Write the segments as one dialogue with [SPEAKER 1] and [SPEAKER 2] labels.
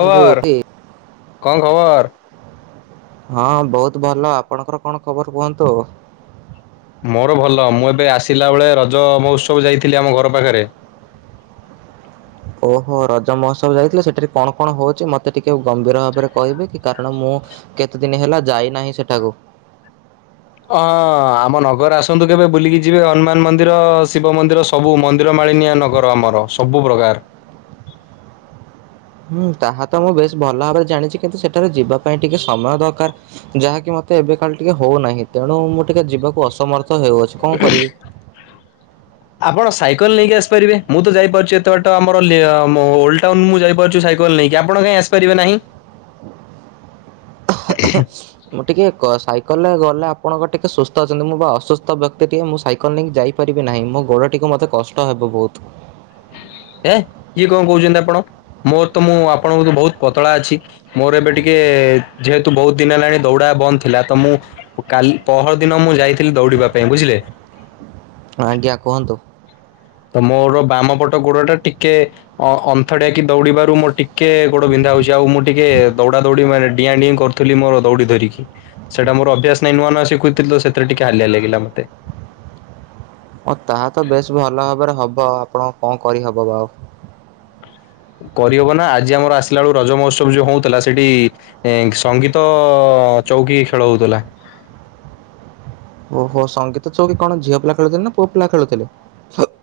[SPEAKER 1] ବନ୍ଧୁ କି
[SPEAKER 2] କଣ ଖବର?
[SPEAKER 1] ହଁ ବହୁତ୍ ଭଲ ଆପଣଙ୍କର କଣ ଖବର କୁହନ୍ତୁ?
[SPEAKER 2] ମୋର ଭଲ ମୁଁ ଏବେ ଆସିଲା ବେଳେ ରଜ ମହୋତ୍ସବ ଯାଇଥିଲି ଆମ ଘର ପାଖରେ।
[SPEAKER 1] ଓହୋ ରଜ ମହୋତ୍ସବ ଯାଇଥିଲେ ସେଠାରେ କଣ କଣ ହେଉଛି ମୋତେ ଟିକିଏ ଗମ୍ଭୀର ଭାବରେ କହିବେ କି କାରଣ ମୁଁ କେତେ ଦିନି ହେଲା ଯାଇନାହିଁ ସେଠାକୁ।
[SPEAKER 2] ହଁ ଆମ ନଗର ଆସନ୍ତୁ କେବେ ବୁଲିକି ଯିବେ ହନୁମାନ ମନ୍ଦିର ଶିବ ମନ୍ଦିର ସବୁ ମନ୍ଦିରମାଳିନିଆ ନଗର ଆମର ସବୁ ପ୍ରକାରର।
[SPEAKER 1] ହୁଁ ତାହା ତ ମୁଁ ବେଶ ଭଲ ଭାବରେ ଜାଣିଛି କିନ୍ତୁ ସେଠାରେ ଯିବା ପାଇଁ ଟିକେ ସମୟ ଦରକାର। ଯାହାକି ମତେ ଏବେ ଖାଲି ଟିକେ ହଉନାହିଁ ତେଣୁ ମୁଁ ଟିକେ ଯିବାକୁ ଅସମର୍ଥ ହେଉଅଛି କଣ କରିବି?
[SPEAKER 2] ଆପଣ ସାଇକେଲ ନେଇକି ଆସିପାରିବେ ମୁଁ ତ ଯାଇପାରୁଛି ଏତେ ବାଟ ତ ଆମର ଓଲ୍ଡ ଟାଉନ୍ ତ ମୁଁ ଯାଇପାରୁଛି ସାଇକେଲ ନେଇକି ଆପଣ କାହିଁ ଆସିପାରିବେ ନାହିଁ।
[SPEAKER 1] ମୁଁ ଟିକେ ସାଇକେଲ ରେ ଗଲେ ଆପଣଙ୍କ ଟିକେ ସୁସ୍ଥ ଅଛନ୍ତି ମୁଁ ବା ଅସୁସ୍ଥ ବ୍ୟକ୍ତି ଟିକେ ମୁଁ ସାଇକେ କ ନେଇକି ଯାଇପାରିବି ନାହିଁ ମୋ ଗୋଡ ଟିକୁ ମତେ କଷ୍ଟ ହେବ ବହୁତ୍।
[SPEAKER 2] ଏ ଇଜ କଣ କହୁଛନ୍ତି ଆପଣ ମୋର ତ ମୁଁ ଆପଣଙ୍କ ଠୁ ବହୁତ୍ ପତଳା ଅଛି। ମୋର ଏବେ ଟିକେ ଯେହେତୁ ବହୁତ୍ ଦିନ ହେଲାଣି ଦୌଉଡା ବନ୍ଦ ଥିଲା ତ ମୁଁ କାଲି ପହର ଦିନ ମୁଁ ଯାଇଥିଲି ଦୌଡିବା ପାଇଁ ବୁଝିଲେ।
[SPEAKER 1] ଆଜ୍ଞା କୁହନ୍ତୁ।
[SPEAKER 2] ତ ମୋର ବାମ ପଟ ଗୋଡ ଟା ଟିକେ ଅ ଅନ୍ଥଡିଆ କିି ଦୌଡିବାରୁ ମୋର ଟିକେ ଗୋଡ ବିନ୍ଧା ହଉଛି ଆଉ ମୁଁ ଟିକେ ଦୌଡା ଦୌଡି ମାନେ ଡିଆଁ ଡୁଇଁ କରୁଥିଲି ମୋର ଦୌଡ଼ି ଧରିକି ସେଟା ମୋର ଅଭ୍ୟାସ ନାହିଁ ନୂଆ ନୂଆ ସିଖୁଥିଲି ସେଥିରେ ଟିକେ ହାଲିଆ ଲାଗିଲା ମତେ।
[SPEAKER 1] ଓ ତାହା ତ ବେଶ ଭଲ ଭାବରେ ହବ ଆପଣ କଣ କରିହବ ବା ଆଉ।
[SPEAKER 2] କରିହବ ନା ଆଜି ଆମର ଆସିଲା ବେଳୁ ରଜ ମହୋତ୍ସବ ଯୋଉ ହଉଥିଲା ସେଠି ଏ ସଙ୍ଗୀତ ଚୌକି ଖେଳ ହଉଥିଲା।
[SPEAKER 1] ଓହୋ ସଙ୍ଗୀତ ଚୋଉ କି କଣ ଝିଅ ପିଲା ଖେଳୁଥିଲେ ନା ପୁଅ ପିଲା ଖେଳୁଥିଲେ?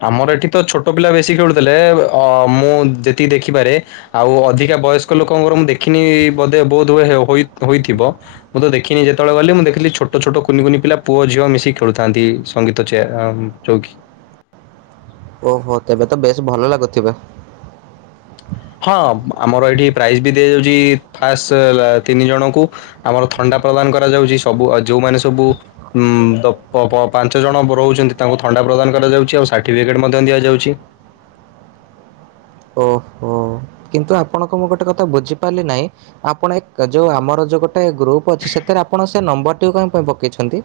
[SPEAKER 2] ଆମର ଏଠି ତ ଛୋଟ ପିଲା ବେଶୀ ଖେଳୁଥିଲେ ଅ ମୁଁ ଯେତିକି ଦେଖିପାରେ। ଆଉ ଅଧିକା ବୟସ୍କ ଲୋକଙ୍କର ମୁଁ ଦେଖିନି ବୋଧେ ବହୁତ ହ ହୋଇ ହୋଇଥିବ। ମୁଁ ତ ଦେଖିନି ଯେତେବେଳେ ଗଲେ ମୁଁ ଦେଖିଲିଛୋଟ ଛୋଟ କୁି କୁନି ପିଲା ପୁଅଝିଅ ମିଶିକି ଖେଳୁଛନ୍ତି। ସଙ୍ଗୀତ [unintelligible] ଚୌକି
[SPEAKER 1] ଓହୋ ତେବେ ତ ବେଶ ଭଲ ଲାଗୁଥିଲା।
[SPEAKER 2] ହଁ ଆମର ଏଇଠି ପ୍ରାଇଜ ବି ଦିଆଯାଉଛି ଫାଷ୍ଟ ତିନି ଜଣଙ୍କୁ। ଆମର ଥଣ୍ଡା ପ୍ରଦାନ କରାଯାଉଛି ସବୁ ଯୋଉମାନେ ସବୁ ଉଁ ପାଞ୍ଚ ଜଣ ରହୁଛନ୍ତି ତାଙ୍କୁ ଥଣ୍ଡା ପ୍ରଦାନ କରାଯାଉଛି ଆଉ ସାର୍ଟିଫିକେଟ୍ ମଧ୍ୟ ଦିଆଯାଉଛି।
[SPEAKER 1] ଓହୋ। କିନ୍ତୁ ଆପଣଙ୍କୁ ମୁଁ ଗୋଟେ କଥା ବୁଝିପାରିଲି ନାହିଁ ଆପଣ ଯୋଉ ଆମର ଯୋଉ ଗୋଟେ ଗ୍ରୁପ୍ ଅଛି ସେଥିରେ ଆପଣ ସେ ନମ୍ବରଟିକୁ କଣ ପାଇଁ ପକେଇଛନ୍ତି?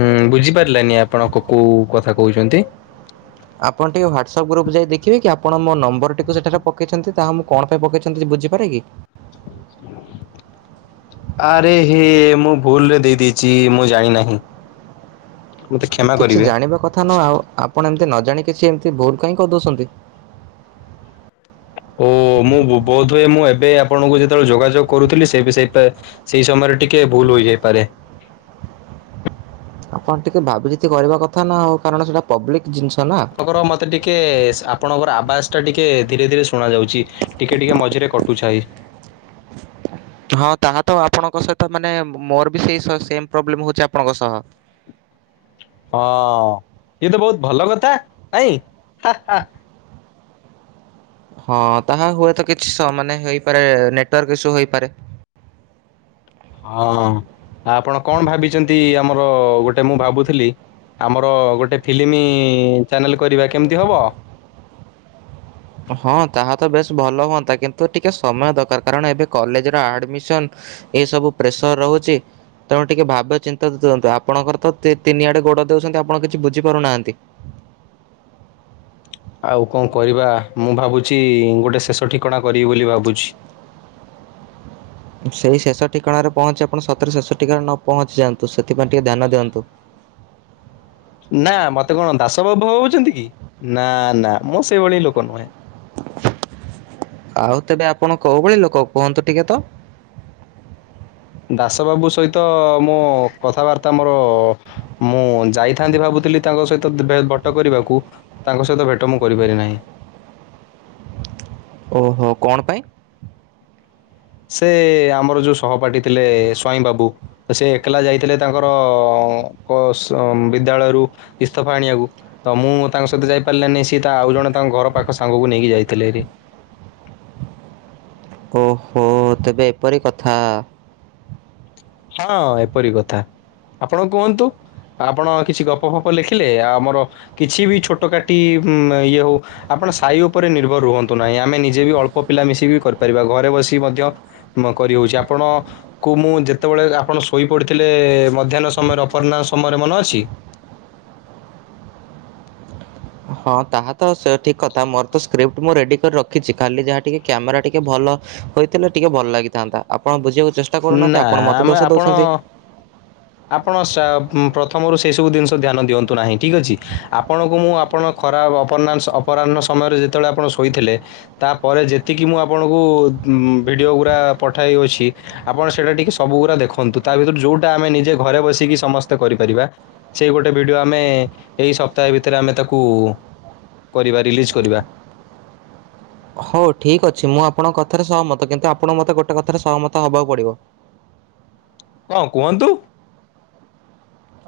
[SPEAKER 2] ଉୁଁ ବୁଝିପାରିଲାନି ଆପଣ କୋଉ କଥା କହୁଛନ୍ତି?
[SPEAKER 1] ଆପଣ ଟିକେ ହ୍ୱାଟ୍ସଆପ୍ ଗ୍ରୁପ୍ ଯାଇ ଦେଖେ ଆପ ମୋ ନମ୍ବରଟିକୁ ସେଠାରେ ପକାଇଛନ୍ତି ତାହା ମୁଁ କଣ ପକେଇଛନ୍ତି ସେ ବୁଝିପାଇଲେ କି?
[SPEAKER 2] [inaudible] ଆରେ ହେ ମୁଁ ଭୁଲ ରେ ଦେଇ ଦେଇେଇଛି ମୁଁ ଜାଣି ନାହିଁ।
[SPEAKER 1] କିଛି ଜାଣିବା କଥା ନୁହ ଆଉ ଆପଣ ଏମିତି ନ ଜାଣଣି କିଛି ଏମିତି ଭୁଲ କାହିଁ କହିଦଉଛନ୍ତି।
[SPEAKER 2] ଓ ମୁଁ ବୋଧହୁଏ ମୁଁ ଏବେ ଆପଣଙ୍କୁ ଯେତେବେଳେ ଯୋଗାଯୋଗ କରୁଥିଲି ସେ ସେଇ ସେଇ ସମୟରେ ଟିକେ ଭୁଲ ହୋଇଯାଇପାରେ।
[SPEAKER 1] ଆପଣ ଟିକେ ଭାବିଚ କରିବା କଥା ନା ହଉ କାରଣ ସେଇଟା ପବ୍ଲିକ ଜିନିଷ ନା।
[SPEAKER 2] ଆପଣଙ୍କର ମୋତେ ଟିକିଏ ଆପଣଙ୍କର ଆବାସଟା ଟିକିଏ ଧୀରେ ଧୀରେ ଶୁଣାଯାଉଛି। ଟିକେ ଟିକେ ମଝିରେ କଟୁ [unintelligible]
[SPEAKER 1] ହଁ ତାହା ତ ଆପଣଙ୍କ ସହିତ ମାନେ ମୋର ବି ସେଇ ସେମ୍ ପ୍ରୋବ୍ଲେମ୍ ହଉଛି ଆପଣଙ୍କ ସହ।
[SPEAKER 2] ହଁ ଇଏ ତ ବହୁତ ଭଲ କଥା ନାଇଁ।
[SPEAKER 1] ହଁ ତାହା ହୁଏତ କିଛି ମାନେ ହେଇପାରେ ନେଟୱାର୍କ ଇସୁ ହେଇପାରେ।
[SPEAKER 2] ହଁ ଆପଣ କଣ ଭାବିଛନ୍ତି ଆମର ଗୋଟେ ମୁଁ ଭାବୁଥିଲି। ଆମର ଗୋଟେ ଫିଲ୍ମ ଚ୍ୟାନେଲ୍ କରିବା କେମିତି ହେବ?
[SPEAKER 1] ହଁ ତାହା ତ ବେଶ ଭଲ ହୁଅନ୍ତା କିନ୍ତୁ ଟିକେ ସମୟ ଦରକାର କାରଣ ଏବେ କଲେଜରେ ଆଡମିସନ ଏସବୁ ପ୍ରେସର ରହୁଛି। ତେଣୁ ଟିକେ ଭାବ୍ୟ ଚିନ୍ତା ଦିନ୍ତୁ ଆପଣଙ୍କର ତ ତିନିଆଡେ ଗୋଡ ଦେଉଛନ୍ତି ଆପଣ କିଛି ବୁଝିପାରୁନାହାନ୍ତି।
[SPEAKER 2] ଆଉ କଣ କରିବା ମୁଁ ଭାବୁଛି ଗୋଟେ ଶେଷ ଠିକଣା କରିବି ବୋଲି ଭାବୁଛି।
[SPEAKER 1] ସେଇ ଶେଷ ଠିକଣାଣାରେ ପହଞ୍ଚି ଆପଣ ସତରେ ଶେଷ ଠିକଣାରେ ନ ପହଞ୍ଚି ଯାନ୍ତୁ ସେଥିାଇଁ ଟିକେ ଧ୍ୟାନ ଦିଅନ୍ତୁ।
[SPEAKER 2] ନା ମତେ କଣ ଦାସ ବାବୁ ଭଉଛନ୍ତି କି ନା ନା ମୁଁ ସେଇଭଳି ଲୋକ ନୁହେଁ।
[SPEAKER 1] ଆଉ ତେବେ ଆପଣ କୋଉ ଭଳି ଲୋକ କୁହନ୍ତୁ ଟିକେ ତ?
[SPEAKER 2] ଦାସ ବାବୁ ସହିତ ମୁଁ କଥାବାର୍ତ୍ତା ମୋର ମୁଁ ଯାଇଥାନ୍ତି ଭାବୁଥିଲି ତାଙ୍କ ସହିତ ବଟ କରିବାକୁ। ତାଙ୍କ ସହିତ ଭେଟ ମୁଁ କରିପାରି ନାହିଁ।
[SPEAKER 1] ଓହୋ କଣ ପାଇଁ?
[SPEAKER 2] ସେ ଆମର ଯୋଉ ସହପାଠୀ ଥିଲେ ସ୍ୱାଇଁ ବାବୁ ତ ସେ ଏକଲା ଯାଇଥିଲେ ତାଙ୍କର ବିଦ୍ୟାଳୟରୁ ଇସ୍ତଫା ଆଣିବାକୁ। ତ ମୁଁ ତାଙ୍କ ସହିତ ଯାଇପାରିଲିନାନି ସିଏ ତା ଆଉ ଜଣେ ତାଙ୍କ ଘର ପାଖ ସାଙ୍ଗକୁ ନେଇକି ଯାଇଥିଲେରି।
[SPEAKER 1] ଓହୋ ତେବେ ଏପରି କଥା।
[SPEAKER 2] ହଁ ଏପରି କଥା ଆପଣ କୁହନ୍ତୁ। ଆପଣ କିଛି ଗପ ଫପ ଲେଖିଲେ ଆ ଆମର କିଛି ବି ଛୋଟ କାଟି ଉ ଇଏ ହଉ। ଆପଣ ସାହି ଉପରେ ନିର୍ଭର ରୁହନ୍ତୁ ନାହିଁ ଆମେ ନିଜେ ବି ଅଳ୍ପ ପିଲା ମିଶିକି କରିପାରିବା ଘରେ ବସିିକ ମଧ୍ୟ କରିହଉଛି ଆପଣ କୁ ମୁଁ ଯେ କେତେବେଳେ ଆପଣ ଶୋଇପଡ଼ିଥିଲେ ମଧ୍ୟାହ୍ନ ସମୟରେ ଅପର୍ହ୍ ସମୟରେ ମନେ ଅଛି।
[SPEAKER 1] ହଁ ତାହା ତ ସେ ଠିକ୍ କଥା ମୋର ତ ସ୍କ୍ରିପ୍ଟ ମୁଁ ରେଡ଼ି କରି ରଖି। ଖାଲି ଯାହାେ କ୍ୟାମେରା ଟିକେ ଭଲ ହୋଇଥିଲେ ଟିକେ ଭଲ ଲାଗିଥାନ୍ତା। ଆପଣ ବୁକୁେଷ୍ଟ କରୁନାହାନ୍ତି
[SPEAKER 2] ନା
[SPEAKER 1] ଆପଣ ମତେ
[SPEAKER 2] ଆମେ
[SPEAKER 1] ଦୋଷ
[SPEAKER 2] ଆପଣ
[SPEAKER 1] ଦଉଛନ୍ତି।
[SPEAKER 2] ଆପଣ ପ୍ରଥମରୁ ସେଇ ସବୁ ଜିନିଷ ଧ୍ୟାନ ଦିଅନ୍ତୁ ନାହିଁ ଠିକ୍ ଅଛି। ଆପଣଙ୍କୁ ମୁଁ ଆପଣ ଖରାପପ ଅପରାହ୍ନ ସମୟରେ ଯେତେବେଳେ ଆପଣ ଶୋଇଥିଲେ ତାପରେ ଯେତିକି ମୁଁ ଆପଣଙ୍କୁ ଭିଡ଼ିଓ ଗୁଡ଼ା ପଠାଇଅଛି ଆପଣ ସେଇଟା ଟିକେ ସବୁଗୁରା ଦେଖନ୍ତୁ। ତା ଭିତରୁ ଯୋଉଟା ଆମ ନିଜେ ଘରେ ବସିକି ସମସ୍ତେ କରିପାରିବା ସେଇ ଗୋଟେ ଭିଡିଓ ଆମେ ଏଇ ସପ୍ତାହେ ଭିତରେ ଆମେ ତାକୁ କରିବା ରିଲିଜ୍ କରିବା।
[SPEAKER 1] ହଉ ଠିକ୍ ଅଛି ମୁଁ ଆପଣଙ୍କ କଥାରେ ସହମତ। କିନ୍ତୁ ଆପଣଙ୍କ ମତେ ଗୋଟେ କଥାରେ ସହମତ ହବାକୁ ପଡିବ।
[SPEAKER 2] କଣ କୁହନ୍ତୁ?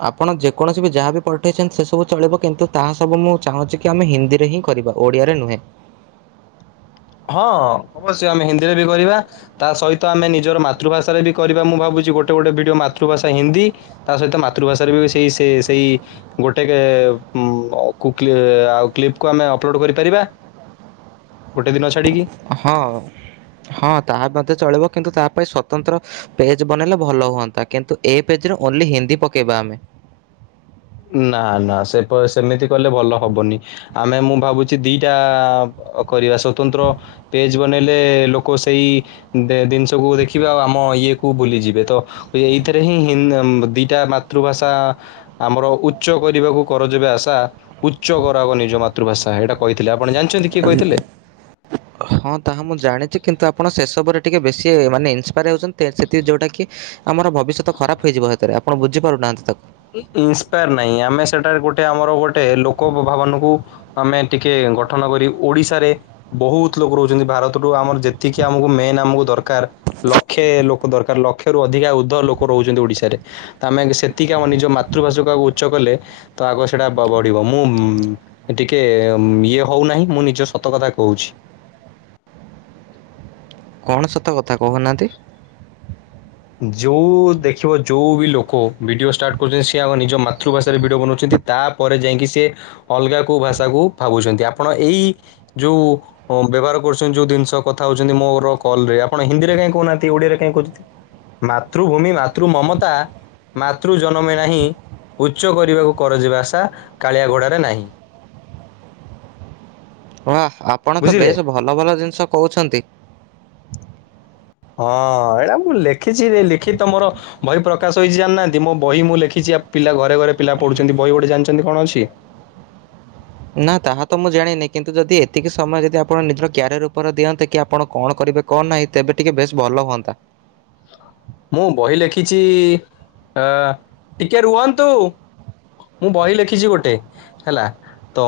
[SPEAKER 1] ଆପଣ ଯେକୌଣସି ବି ଯାହାବ ବି ପଠେଇଛନ୍ତି ସେ ସବୁ ଚଳିବ କିନ୍ତୁ ତାହା ସବୁ ମୁଁ ଚାହୁଁଛି କି ଆମେ ହିନ୍ଦୀରେ ହିଁ କରିବା। ଓଡ଼ିଆରେ ନୁହେ।
[SPEAKER 2] ହଁ ଅବଶ୍ୟ ଆମେ ହିନ୍ଦୀରେ ବି କରିବା। ତା ସହିତ ଆମେ ନିଜର ମାତୃଭାଷାରେ ବି କରିବା ମୁଁ ଭାବୁଛି ଗୋଟେ ଗୋଟେ ଭିଡିଓ ମାତୃଭାଷା ହିନ୍ଦୀ। ତା ସହିତ ମାତୃଭାଷାରେ ବି ସେଇ ସେ ସେଇ ଗୋଟେ ଆଉ କ୍ଲିପକୁ ଆମେ ଅପଲୋଡ କରିପାରିବା। ଗୋଟେିନଛାଡ଼ିକି
[SPEAKER 1] ହଁ ହଁ ତାହା ମଧ୍ୟ ଚଳିବ କିନ୍ତୁ ତା ପାଇଁ ସ୍ୱତନ୍ତ୍ର ପେଜ ବନେଇଲେ ଭଲ ହୁଅନ୍ତା କିନ୍ତୁ ଏ ପେଜରେ ଓନ୍ଲି ହିନ୍ଦୀ ପକେଇବା ଆମେ।
[SPEAKER 2] ନା ନା ସେ ସେମିତି କଲେ ଭଲ ହବନି। ଆମେ ମୁଁ ଭାବୁଛି ଦିଟା କରିବା ସଵତନ୍ତ୍ର ପେଜ ବନେଇଲେ ଲୋକ ସେଇ ଜିନିଷକୁୁ ଦେଖିବେ ଆଉ ଆମ ଇଏ କୁ ବୁଲିଯିବେ। ତ ଏଇଥିରେ ହିଁ ହି ଦିଟା ମାତୃଭାଷା ଆମର ଉଚ୍ଚ କରିବାକୁ କରଜବେ ଆଶା ଉଚ୍ଚ କରାଗ ନିଜ ମାତୃଭାଷା। ଏଇଟା କହିଥିଲେ ଆପଣ ଜାଣି କିଏ କହିଥିଲେ।
[SPEAKER 1] ହଁ ତାହା ମୁଁ ଜାଣିଛି କିନ୍ତୁ ଆପଣ ସେସବୁରେ ଟିକିେ ବେଶୀ ମାନେ ଇନ୍ସପାୟାର୍ ହେଉଛନ୍ତି ସେଥିି ଯେଉଁଟାକି ଆମର ଭବିଷ୍ୟତ ଖରାପ ହେଇଯିବ ସେଥିରେ ଆପଣ ବୁଝିପାରୁନାହାନ୍ତି ତାକୁ।
[SPEAKER 2] ଇନ୍ସପାୟାର ନାହିଁ ଆମେ ସେଟାରେ ଗୋଟେ ଆମର ଗୋଟେ ଲୋକ ଭବାନଙ୍କୁ ଆମେ ଟିକେ ଗଠନ କରି ଓଡିଶାରେ ବହୁତ ଲୋକ ରହୁଛନ୍ତି ଭାରତରୁୁ ଆମର ଯେତିକି ଆମକୁ ମେନ୍ ଆମକୁ ଦରକାର ଲକ୍ଷେ ଲୋକ ଦରକାର ଲକ୍ଷେ ରୁ ଅଧିକା ଉର୍ଦ୍ଧ ଲୋକ ରହୁଛନ୍ତି ଓଡିଶାରେ। ତ ଆମେ ସେତିକି କ ନିଜ ମାତୃଭାଷାକୁ ଆଗକୁ ଉଚ୍ଚ କଲେ ତ ଆଗ ସେଇଟା ବଢିବ ମୁଁ ଟିକେ ଇଏ ହଉନାହିଁ ମୁଁ ନିଜ ସତ କଥା କହୁଛି।
[SPEAKER 1] କଣ ସତ କଥା କହୁନାହାନ୍ତି।
[SPEAKER 2] ଯେଉଁ ଦେଖିବ ଯେଉଁ ବି ଲୋକ ଭିଡ଼ିଓ ଷ୍ଟାର୍ଟ କରୁଛନ୍ତି ସ ଆମ ନିଜ ମାତୃଭାଷାରେ ଭିଡ଼ିଓ ବନାଉଛନ୍ତି। ତାପରେ ଯାଇକି ସେ ଅଲଗା କେଉଁ ଭାଷାକୁ ଭାବୁଛନ୍ତି ଆପଣ ଏଇ ଯେଉଁ ହଁ ବ୍ୟବହାର କରୁଛନ୍ତି ଯୋଉ ଜିନିଷ କଥା ହଉ ମୋର କଲ ଆପଣ ହନ୍ଦୀରେ କହିଁ କହୁନାହାନ୍ତିଡିଆରେ କାଇହିଁ କହୁଛନ୍ତି। ମାତୃଭୂମି ମାତୃ ମମତା ମାତୃ ଜନମେ ନାହିଁ ଉଚ୍ଚ କରିବାକୁ କରଯିବା ଆଶା କାଳିଆ ଘୋଡ଼ାରେ ନାହିଁ
[SPEAKER 1] ୱା ଆପଣ ତ
[SPEAKER 2] ବୁଝିଲେ
[SPEAKER 1] ବେଶ୍ ଭଲ ଭଲ ଜିନିଷ କହୁଛନ୍ତି।
[SPEAKER 2] ହଁ ଏଇଟା ମୁଁ ଲେଖିଛିରେ ଲେଖି ତମର ବହି ପ୍ରକାଶ ହେଇଛି ଜାଣିନାହାନ୍ତି ମୋ ବହି ମୁଁ ଲେଖିଛି ଆ ପିଲା ଘରେ ଘରେ ପିଲା ପଢ଼ୁଛନ୍ତି ବହି ଗୋଟେ ଜାଣିଛନ୍ତି କଣ ଅଛି?
[SPEAKER 1] ନାଁ, ତାହା ତ ମୁଁ ଜାଣିନି, କିନ୍ତୁ ଯଦି ଏତିକି ସମୟ ଯଦି ଆପଣ ନିଜର କ୍ୟାରିୟର ଉପରେ ଦିଅନ୍ତେ, କି ଆପଣ କଣ କରିବେ କଣ ନାହିଁ ତେବେ ଟିକେ ବେଶ୍ ଭଲ ହୁଅନ୍ତା।
[SPEAKER 2] ମୁଁ ବହି ଲେଖିଛି ଅ ଟିକେ ରୁହନ୍ତୁ? ମୁଁ ବହି ଲେଖିଛି ଗୋଟେ ହେଲା ତ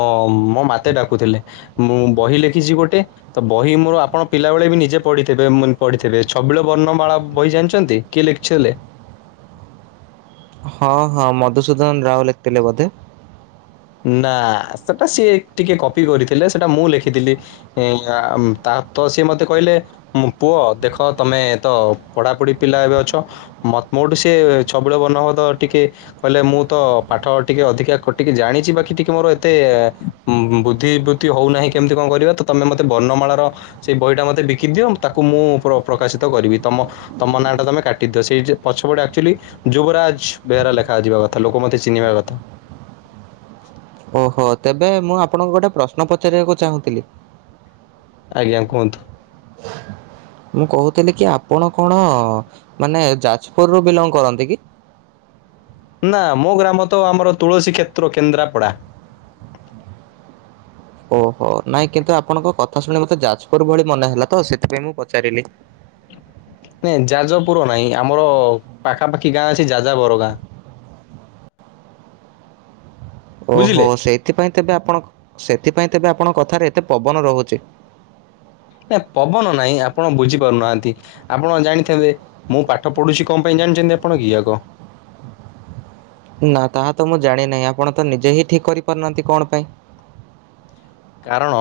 [SPEAKER 2] ମୋ ମତେ ଡାକୁଥିଲେ। ମୁଁ ବହି ଲେଖିଛି ଗୋଟେ। ତ ବହି ମୋର ଆପଣ ପିଲାବେଳେ ବି ନିଜେ ପଢ଼ିଥିବେ ପଢ଼ିଥିବେ ଛବିଳ ବର୍ଣ୍ଣମାଳା ବହି ଜାଣିଛନ୍ତି? କିଏ ଲେଖଥିଲେ?
[SPEAKER 1] ହଁ ହଁ ମଧୁସୂଦନ ରାଓ ଲେଖିଥିଲେ ବୋଧେ।
[SPEAKER 2] ନା ସେଟା ସିଏ ଟିକେ କପି କରିଥିଲେ ସେଟା ମୁଁ ଲେଖିଥିଲି। ତା ତ ସିଏ ମତେ କହିଲେ। ମୁଁ ପୁଅ ଦେଖ ତମେ ତ ପଢ଼ାପଢ଼ି ପିଲା ଏବେ ଅଛ। ମ ମୋଠୁ ସିଏ ଛବିଳ ବନବଦ ଟିକେ କହିଲେ ମୁଁ ତ ପାଠ ଟିକେ ଅଧିକା ଖଟିକି ଜାଣିଛି। ବାକି ଟିକେ ମୋର ଏତେ ବୁଦ୍ଧିିବୃତ୍ତି ହଉନାହିଁ କେମିତି କଣ କରିବା ତମେ ମତେ ବର୍ଣ୍ମାଳାର ସେଇ ବହିଟା ମତେ ବିକି ଦିଅ ତାକୁ ମୁଁ ପ୍ରକାଶିତ କରିବି ତମ ତମ ନାଁ ଟା ତମେ କାଟିଦିଅ ସେଇ ପଛ ପଟେ ଆକ୍ଚୁଆଲି ଯୁବରାଜ ବେହେରା ଲେଖାଯିବା କଥା ଲୋକ ମତେ ଚିହ୍ନିବା କଥା। [inaudible]
[SPEAKER 1] ଓହୋ ତେବେ ମୁଁ ଆପଣଙ୍କୁ ଗୋଟେ ପ୍ରଶ୍ନ ପଚାରିବାକୁ ଚାହୁଁଥିଲି?
[SPEAKER 2] ଆଜ୍ଞା କୁହନ୍ତୁ।
[SPEAKER 1] ମୁଁ କହୁଥିଲି କି ଆପଣ କଣ ମାନେ ଯାଜପୁରରୁୁ ବିଲଙ୍ଗ କରନ୍ତି କି?
[SPEAKER 2] ନା ମୋ ଗ୍ରାମ ତ ଆମର ତୁଳସୀକ୍ଷେତ୍ର କେନ୍ଦ୍ରାପଡ଼ା।
[SPEAKER 1] ଓହୋ ନାଇଁ କିନ୍ତୁ ଆପଣଙ୍କ କଥା ଶୁଣି ମତେ ଯାଜପୁର ଭଳି ମନେ ହେଲା ତ ସେଥିପାଇଁ ମୁଁ ପଚାରିଲି।
[SPEAKER 2] ନାଇଁ ଯାଜପୁର ନାହିଁ ଆମର ପାଖାପାଖି ଗାଁ ଅଛି ଯାଜା ବର ଗାଁ। [inaudible]
[SPEAKER 1] ଓହୋ
[SPEAKER 2] ବୁଝିଲେ
[SPEAKER 1] ସେଇଥିପାଇଁ ତେବେ ଆପଣ ସେଥିପାଇଁ ତେବେ ଆପଣଙ୍କ କଥାରେ ଏତେ ପବନ ରହୁଛି।
[SPEAKER 2] ନା ପବନ ନାାଇଁ ଆପଣ ବୁଝିପାରୁନାହାନ୍ତି। ଆପଣ ଜାଣିଥାନ୍ତେ ମୁଁ ପାଠ ପଢ଼ୁଛି କଣ ପାଇଁ ଜାଣିଛନ୍ତି ଆପଣ କି ଆଗ?
[SPEAKER 1] ନା ତାହା ତ ମୁଁ ଜାଣି ନାହିଁ ଆପଣ ତ ନିଜେ ହିଁ ଠିକ୍ କରିପାରୁନାହାନ୍ତି କଣ ପାଇଁ?
[SPEAKER 2] କାରଣ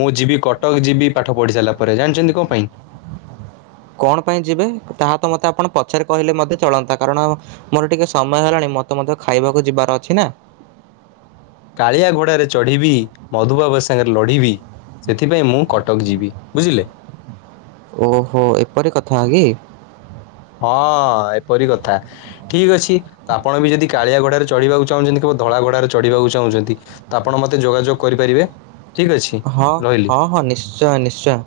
[SPEAKER 2] ମୁଁ ଯିବି କଟକ୍ ଯିବି ପାଠ ପଢ଼ି ସାରିଲା ପରେ ଜାଣିଛନ୍ତି କଣ ପାଇଁ?
[SPEAKER 1] କଣ ପାଇଁ ଯିବେ ତାହା ତ ମୋତେ ଆପଣ ପଛରେ କହିଲେ ମୋତେ ଚଳନ୍ତା କାରଣ ମୋର ଟିକେ ସମୟ ହେଲାଣି ମତେ ମୋତେ ଖାଇବାକୁ ଯିବାର ଅଛି ନା।
[SPEAKER 2] କାଳିଆ ଘୋଡ଼ାରେ ଚଢ଼ିବି ମଧୁବାବୁ ସାଙ୍ଗରେ ଲଢ଼ିବି। ସେଥିପାଇଁ ମୁଁ କଟକ୍ ଯିବି ବୁଝିଲେ।
[SPEAKER 1] ଓହୋ ଏପରି କଥା କି?
[SPEAKER 2] ହଁ ଏପରି କଥା। ଠିକ୍ ଅଛି ଆପଣ ବି ଯଦି କାଳିଆ ଘୋଡ଼ାରେ ଚଢ଼ିବାକୁ ଚାହୁଁଛନ୍ତି କିମ୍ବା ଧଳା ଘୋଡ଼ାରେ ଚଢ଼ିବାକୁ ଚାହୁଁଛନ୍ତି? ତ ଆପଣ ମତେ ଯୋଗାଯୋଗ କରିପାରିବେ। ଠିକ୍ ଅଛି
[SPEAKER 1] ହଁ
[SPEAKER 2] ରହିଲି।
[SPEAKER 1] ହଁ ହଁ ନିଶ୍ଚୟ ନିଶ୍ଚୟ।